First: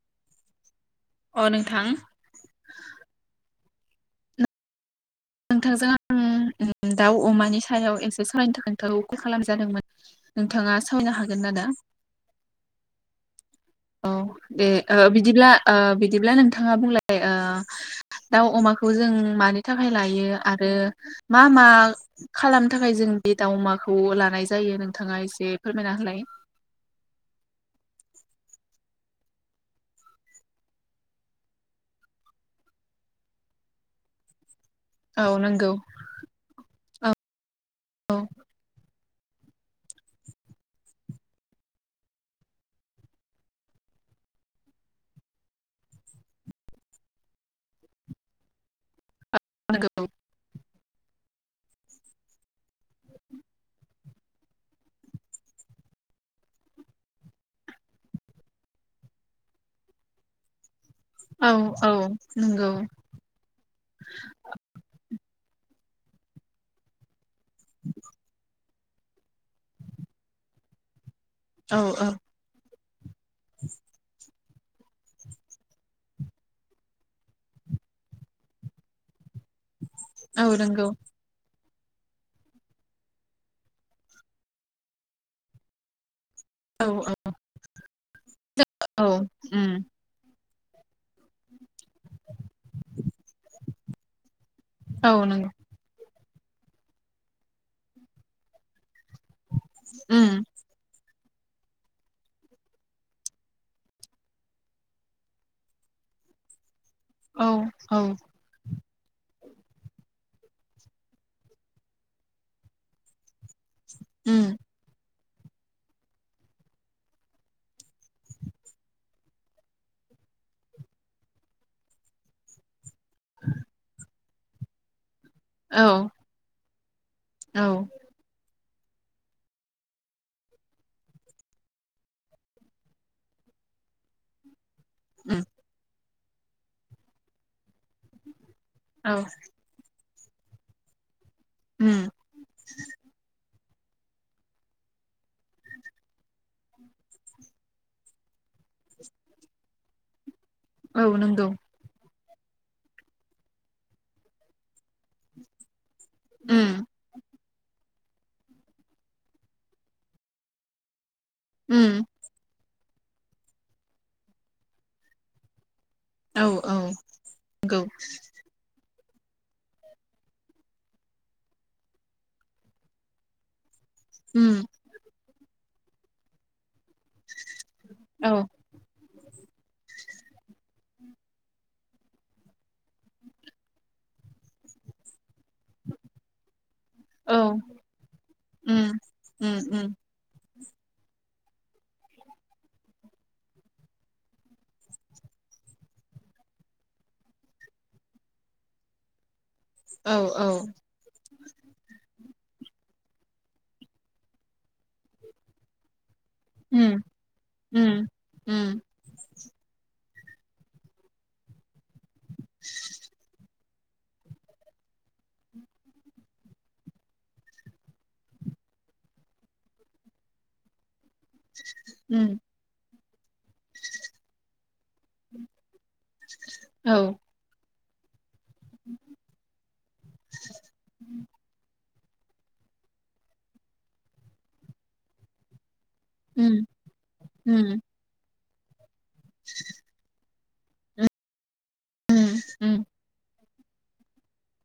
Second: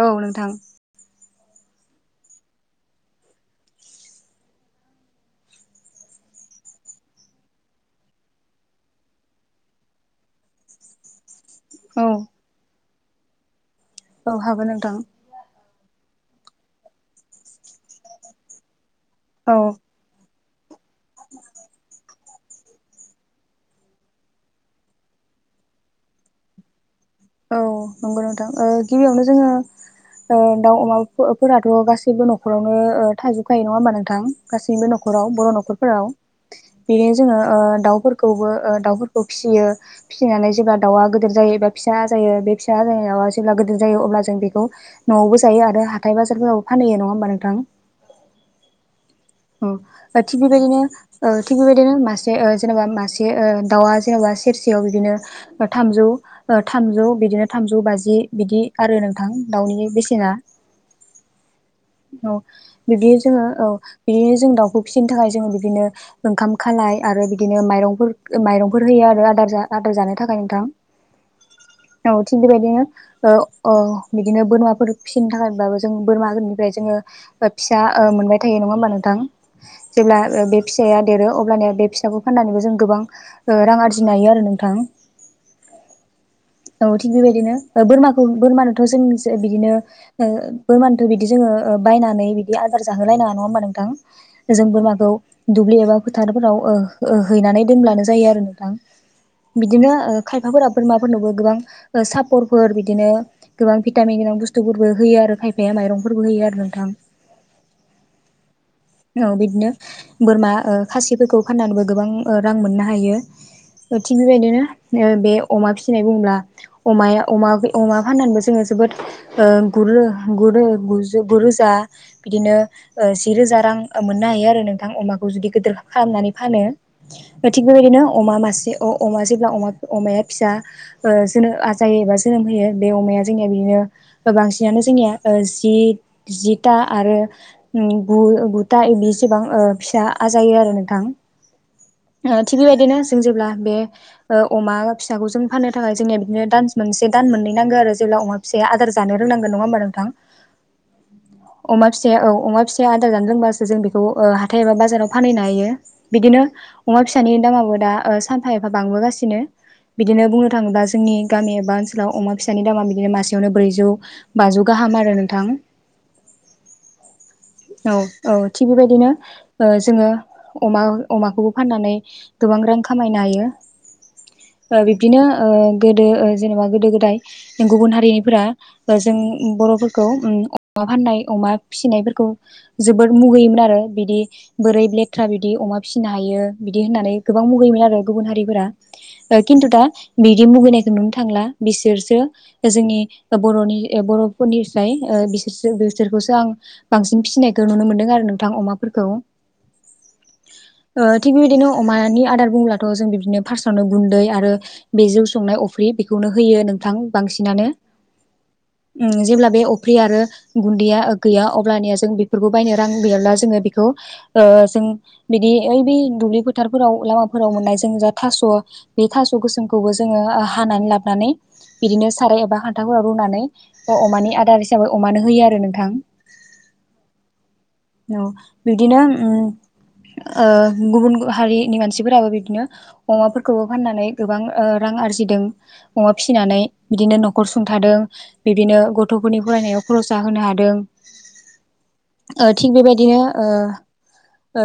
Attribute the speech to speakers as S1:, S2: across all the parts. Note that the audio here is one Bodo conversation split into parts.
S1: औ नोंथां
S2: अ नोंथां नोंथांजों आं दाउ अमानि सायाव एक्सार सालायनो थाखाय नोंथांखौ कल खालामजादोंमोन नोंथाङा सावायनो हागोन ना दा
S1: औ
S2: औ दे
S1: हागोन नोंथां
S2: ओ बिदिब्ला ओ बिदिब्ला नोंथाङा बुंलाय ओ दाउ अमाखौ जों
S1: औ
S2: मानि थाखाय लायो आरो मा मा खालामनो थाखाय जों बे दाउमाखौ लानाय जायो नोंथाङा एसे फोरमायना होलाय [inaudible]
S1: औ नंगौ नोंथां गिबियावनो जोङो दाउ अमाफोराथ' गासैबो न'खरावनो थाजोबखायो नङा होमबा नोंथां गासैबो
S2: औ
S1: न'खराव बर'
S2: नंगौ
S1: न'खरफोराव बिदिनो जोङो
S2: औ
S1: दाउफोरखौबो दाउफोरखौ फिसियो फिसिनानै जेन दाउआ गिदिर जायो एबा फिसा जायो बे फिसा जा जेब्ला गोदिर जायो अब्ला जों बेखौ न'आवबो जायो आरो हाथाय बाजारफोराव फानैयो नङा होमबा नोंथां
S2: [inaudible] नंगौ
S1: थि बेबायदिनो ओ थिग बेबायदिनो मासे ओ जेनेबा मासे ओ दाउआ जेनेबा सेरसेयाव बिदिनो थाम थामजौ थामजौ बिदिनो थामजौ बाजि बिदि आरो नोंथां दाउनि बेसेना
S2: औ
S1: औ
S2: नंगौ
S1: बिदि जोङो औ बिदिनो औ जों दाउखौ फिसिनो थाखाय जोङो बि बिदिनो ओंखाम खालाय आरो बिदिनो माइरंफोर माइरंफोर होयो आरो आद आदार जानो थाखाय नोंथां
S2: [unintelligible]
S1: औ थिग बेबायदिनो ओ बिदिनो बोरमाफोर फिसिनो थाखायबाबो जों बोरमा गोदनिफ्राय जोङो फिसा मोनबाय थायो नङा होमबा नोंथां अ जेब्ला
S2: औ
S1: बे
S2: नंगौ
S1: फिसाया देरो अब्लानिया बे फिसाखौ फाननानैबो जों गोबां रां आरजिनो हायो आरो नोंथां औ थिग बेबायदिनो बोरमाखौ बोरमानोथ'
S2: औ
S1: जों बिदिनो
S2: उम
S1: ओ बोमानोथो बिदि जोङो बायनानै बिदि आजार जाहोलाय नङा नङा होमबा नोंथां जों बोरमाखौ
S2: औ नंगौ
S1: दुब्लि एबा फोथारफोराव हैनानै दोनब्लानो जायो आरो नोंथां बिदिनो
S2: उम
S1: खायफाफोरा बोरमाफोरनोबो गोबां सापरफोर बिदिनो गोबां भिटामिन गोनां बुस्थुफोरबो होयो आरो खायफाया माइरंफोरबो होयो बिदि आरो नोंथां
S2: औ औ
S1: औ बिदिनो बोरमा खासिफोरखौ फाननानैबो गोबां रां मोननो हायो थिग
S2: उम
S1: बेबायदिनो बे अमा फिसिनाय बुङोब्ला अमा फाननानैबो जोङो जिगु रोजा बिदिनो जि रोजा रां मोननो हायो आरो नोंथां अमाखौ जुदि गिदिर
S2: औ
S1: खालामनानै फानो थिक
S2: औ
S1: बेबायदिनो अमा मासे अमा जेब्ला अमाया फिसा जोनोम आजायो एबा जोनोम होयो बे अमाया जोंनिया बिदिनो बांसिनानो जोंनिया
S2: उम
S1: जिथा आरो गु दा
S2: औ
S1: बिसेबां फिसा आजायो आरो
S2: उम
S1: नोंथां थिग बेबायदिनो जों जेब्ला बे अमा फिसाखौ जों फाननो थाखाय जोंनिया बिदिनो दान मोनसे दान मोननै नांगौ आरो जेब्ला अमा फिसाया आदार जानो रोंनांगोन नङा होमबा नोंथां
S2: औ नंगौ
S1: फि औ अमा फिसाया आदार जानो रोंबासो जों बेखौ हाथाय एबा बाजाराव फानहैनो हायो बिदिनो
S2: उम
S1: अमा फिसानि दामाबो दा सानफा एफा बांबोगासिनो बिदिनो बुंनो थाङोबा जोंनि गामि एबा
S2: उम
S1: ओनसोलाव अमा फिसानि दामा बिदिनो मासेयावनो ब्रैजौ, बाजौ गाहाम आरो नोंथां
S2: औ - औ नंगौ
S1: औ- औ थिग बेबायदिनो जोङो अमा अमाखौबो फाननानै गोबां रां खामायनो हायो
S2: उम
S1: बिब्दिनो गोदो जेनेबा गोदो - गोदाय नाथाय गुबुन
S2: औ
S1: हारिनिफोरा जों बर'फोरखौ अमा फाननाय अमा फिसिनायफोरखौ जोबोद मुगैयोमोन आरो बिदि बोरै लेथ्रा बिदि बि अमा फिसिनो हायो बिदि होननानै
S2: औ
S1: गोबां मुगैयोमोन आरो गुबुन हारिफोरा
S2: उम उम
S1: खिन्थु दा
S2: उम
S1: बिदि मुगैनाय नुनो थांला बिसोरसो जोंनि बर'नि बर'फोरनिफ्राय बिसोरसो बिसोरखौसो आं बांसिन फिसिनायखौ नुनो मोन्दों आरो नोंथां अमाफोरखौ
S2: औ औ
S1: थिग बेबायदिनो अमानि आदार बुंब्लाथ' जों बिदिनो फार्स्ट आवनो गुन्दै आरो बे जौ संनाय अफ्रि बेखौनो होयो नोंथां
S2: उम
S1: बांसिनानो
S2: उम उम
S1: जेब्ला बे अफ्रि आरो गुन्दैया गैया अब्लानिया जों बेफोरखौ बायनो रां गैयाब्ला जोङो बे बेखौ जों बिदि ओ बे दुब्लि फोथारफोराव लामाफोराव मोननाय जों जा थास' बे थास' गोसोमखौबो जोङो हानानै लाबोनानै बिदिनो
S2: उम
S1: साराय एबा खान्थालफोराव रुनानै अमानि आदार हिसाबै अमानो होयो आरो नोंथां
S2: औ
S1: औ बिदिनो गुबुन हारिनि मानसि मानसिफोराबो बिदिनो अमाफोरखौबो फाननानै गोबां रां आरजिदों अमा फिसिनानै
S2: उम
S1: बिदिनो न'खर
S2: उम
S1: सुंथादों बिदिनो गथ'फोरनि फरायनायाव खरसा होनो हादों थिग
S2: उम
S1: बेबायदिनो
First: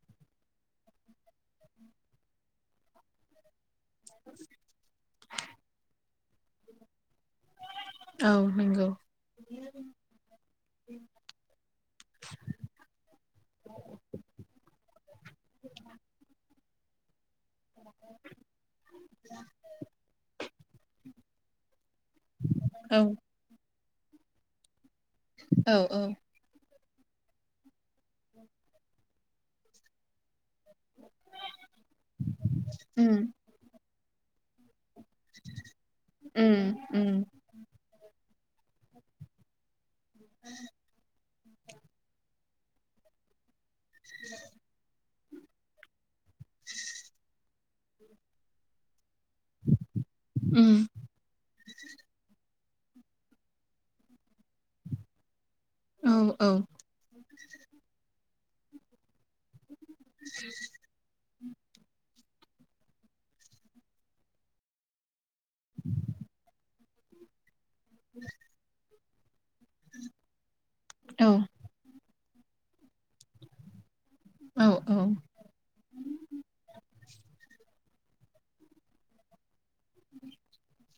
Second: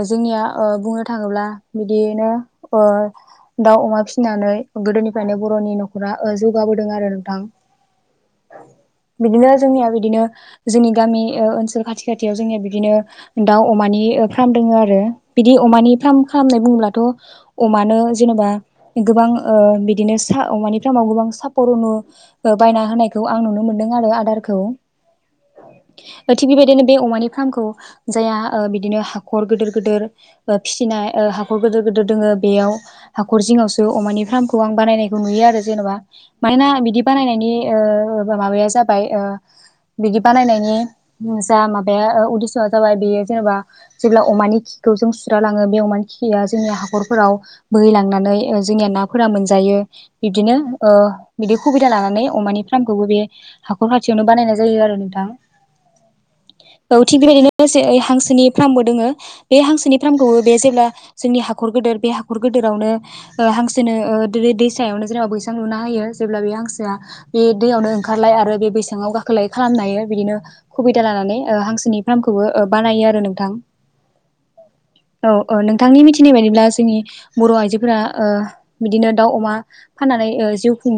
S1: जोंनिया बुंनो थाङोब्ला बिदियैनो दाउ, अमा फिसिनानै गोदोनिफ्रायनो बर'नि न'खरा जौगाबोदों आरो
S2: औ नंगौ
S1: बिदिनो जोंनिया बिदिनो जोंनि गामि ओनसोल खाथि- खाथियाव जोंनि बिदिनो दाउ, अमानि फार्म दङ आरो बिदि अमानि फार्म खालाम बुंब्लाथ' अमानो जेनेबा गोबां बिदिनो सा अमानि फार्म आव गोबां सापरुन बायना
S2: औ
S1: होनायखौ आं नुनो मोनदों आरो आदारखौ
S2: औ -औ
S1: थिग बेबायदिनो बे अमानि फार्मखौ जाया बिदिनो हाखर गिदिर गिदिर फिसिनाय हाखर गिदिर गोदिर दोङो बेयाव
S2: उम
S1: हाख'र जिङावसो अमानि फार्मखौ आं बानायनायखौ नुयो आरो जेनेबा
S2: उम
S1: मानोना बिदि
S2: उम
S1: बानायनायनि माबाया जाबाय बिदि बानायनायनि जा माबाया उदिसआ जाबाय बेयो जेनेबा जेब्ला अमानि खिखौ जों सुुस्रा लाङो बे अमानि खिया जोंनि हाखरफोराव बोहैलांनानै जोंनिया ना फोरा मोनजायो बिबदिनो
S2: उम
S1: बिदि सुबिदा लानानै अमानि फानखौबो बे हाखर खाथियावनो बानायनाय जायो आरो नोंथां
S2: औ
S1: औ थिग बेबायदिनो लोगोसे ओइ हांसोनि फार्मबो दोङो बे हांसोनि फार्मखौबो बे जेब्ला जोंनि हा हाखर गेदेर बे हाखर गेदेरावनो हांसोनो दैसायावनो जेनेबा बैस सां लुनाहोयो जेब्ला बे हांसोआ बे दैआवनो ओखारलाय आरो बे बैसांआव गाखो खोलाय खालामनो हायो बिदिनो [inaudible] नानै अ हांसोनि फार्मखौबो बानायो आरो नोंथां औ -औ नोंथांनि मिथिनाय बायदिब्ला जोंनि बर' आइजो फोरा अ बिदिनो दाउ, अमा फाननानै जिउ खुं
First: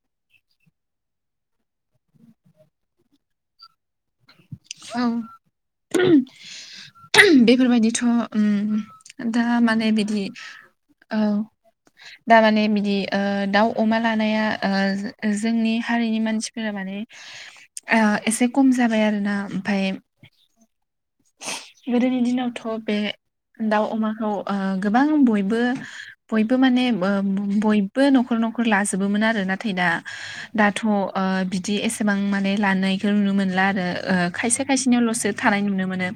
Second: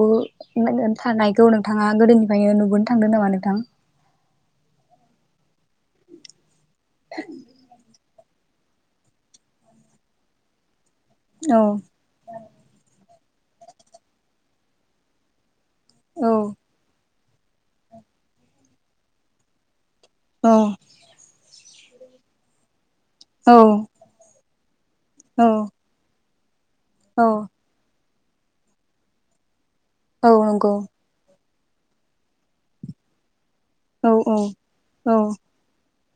S1: थानायखौ नोंथाङा आ गोदोनिफ्रायनो नुबोनो थांदों नामा नोंथां
S2: औ बेफोरबायदिथ' ओम दा माने बिदि औ दा माने बिदि ओ दाउ अमा लानाया ओ जोंनि हारिनि
S1: औ
S2: मानसिफोरा माने अ एसे कम जाबाय आरोना ओमफाय
S1: औ
S2: गोदोनि दिनावथ बे
S1: औ
S2: दाउ अमाखौ अ गोबां
S1: औ
S2: बयबो बयबो बो माने
S1: औ
S2: बयबो न'खर न'खर लाजोबोमोनोन आरो ना थाय दा
S1: औ नंगौ
S2: दाथ' बिदि एसेबां माने लानायखौ नुनो मोन ला
S1: औ
S2: आरो
S1: औ
S2: खायसे खायसेनियावल'सो
S1: औ
S2: थानाय नुनो मोनो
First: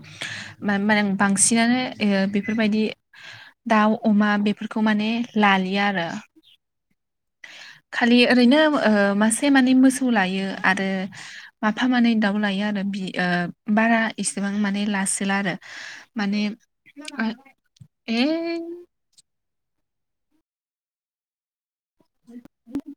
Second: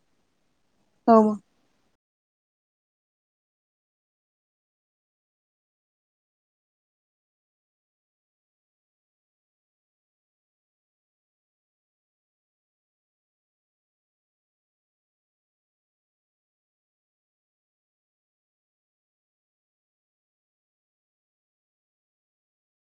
S2: मा मानो
S1: औ
S2: बांसिनानो ए बेफोरबायदि दाउ अमा बेफोरखौ माने लालियो आरो [unintelligible] खालि ओरैनो अ मासे माने मोसौ लायो आरो माफा माने दाउ लायो आरो बि ओ बारा एसेबां माने लासोला आरो माने आ ए [inaudible]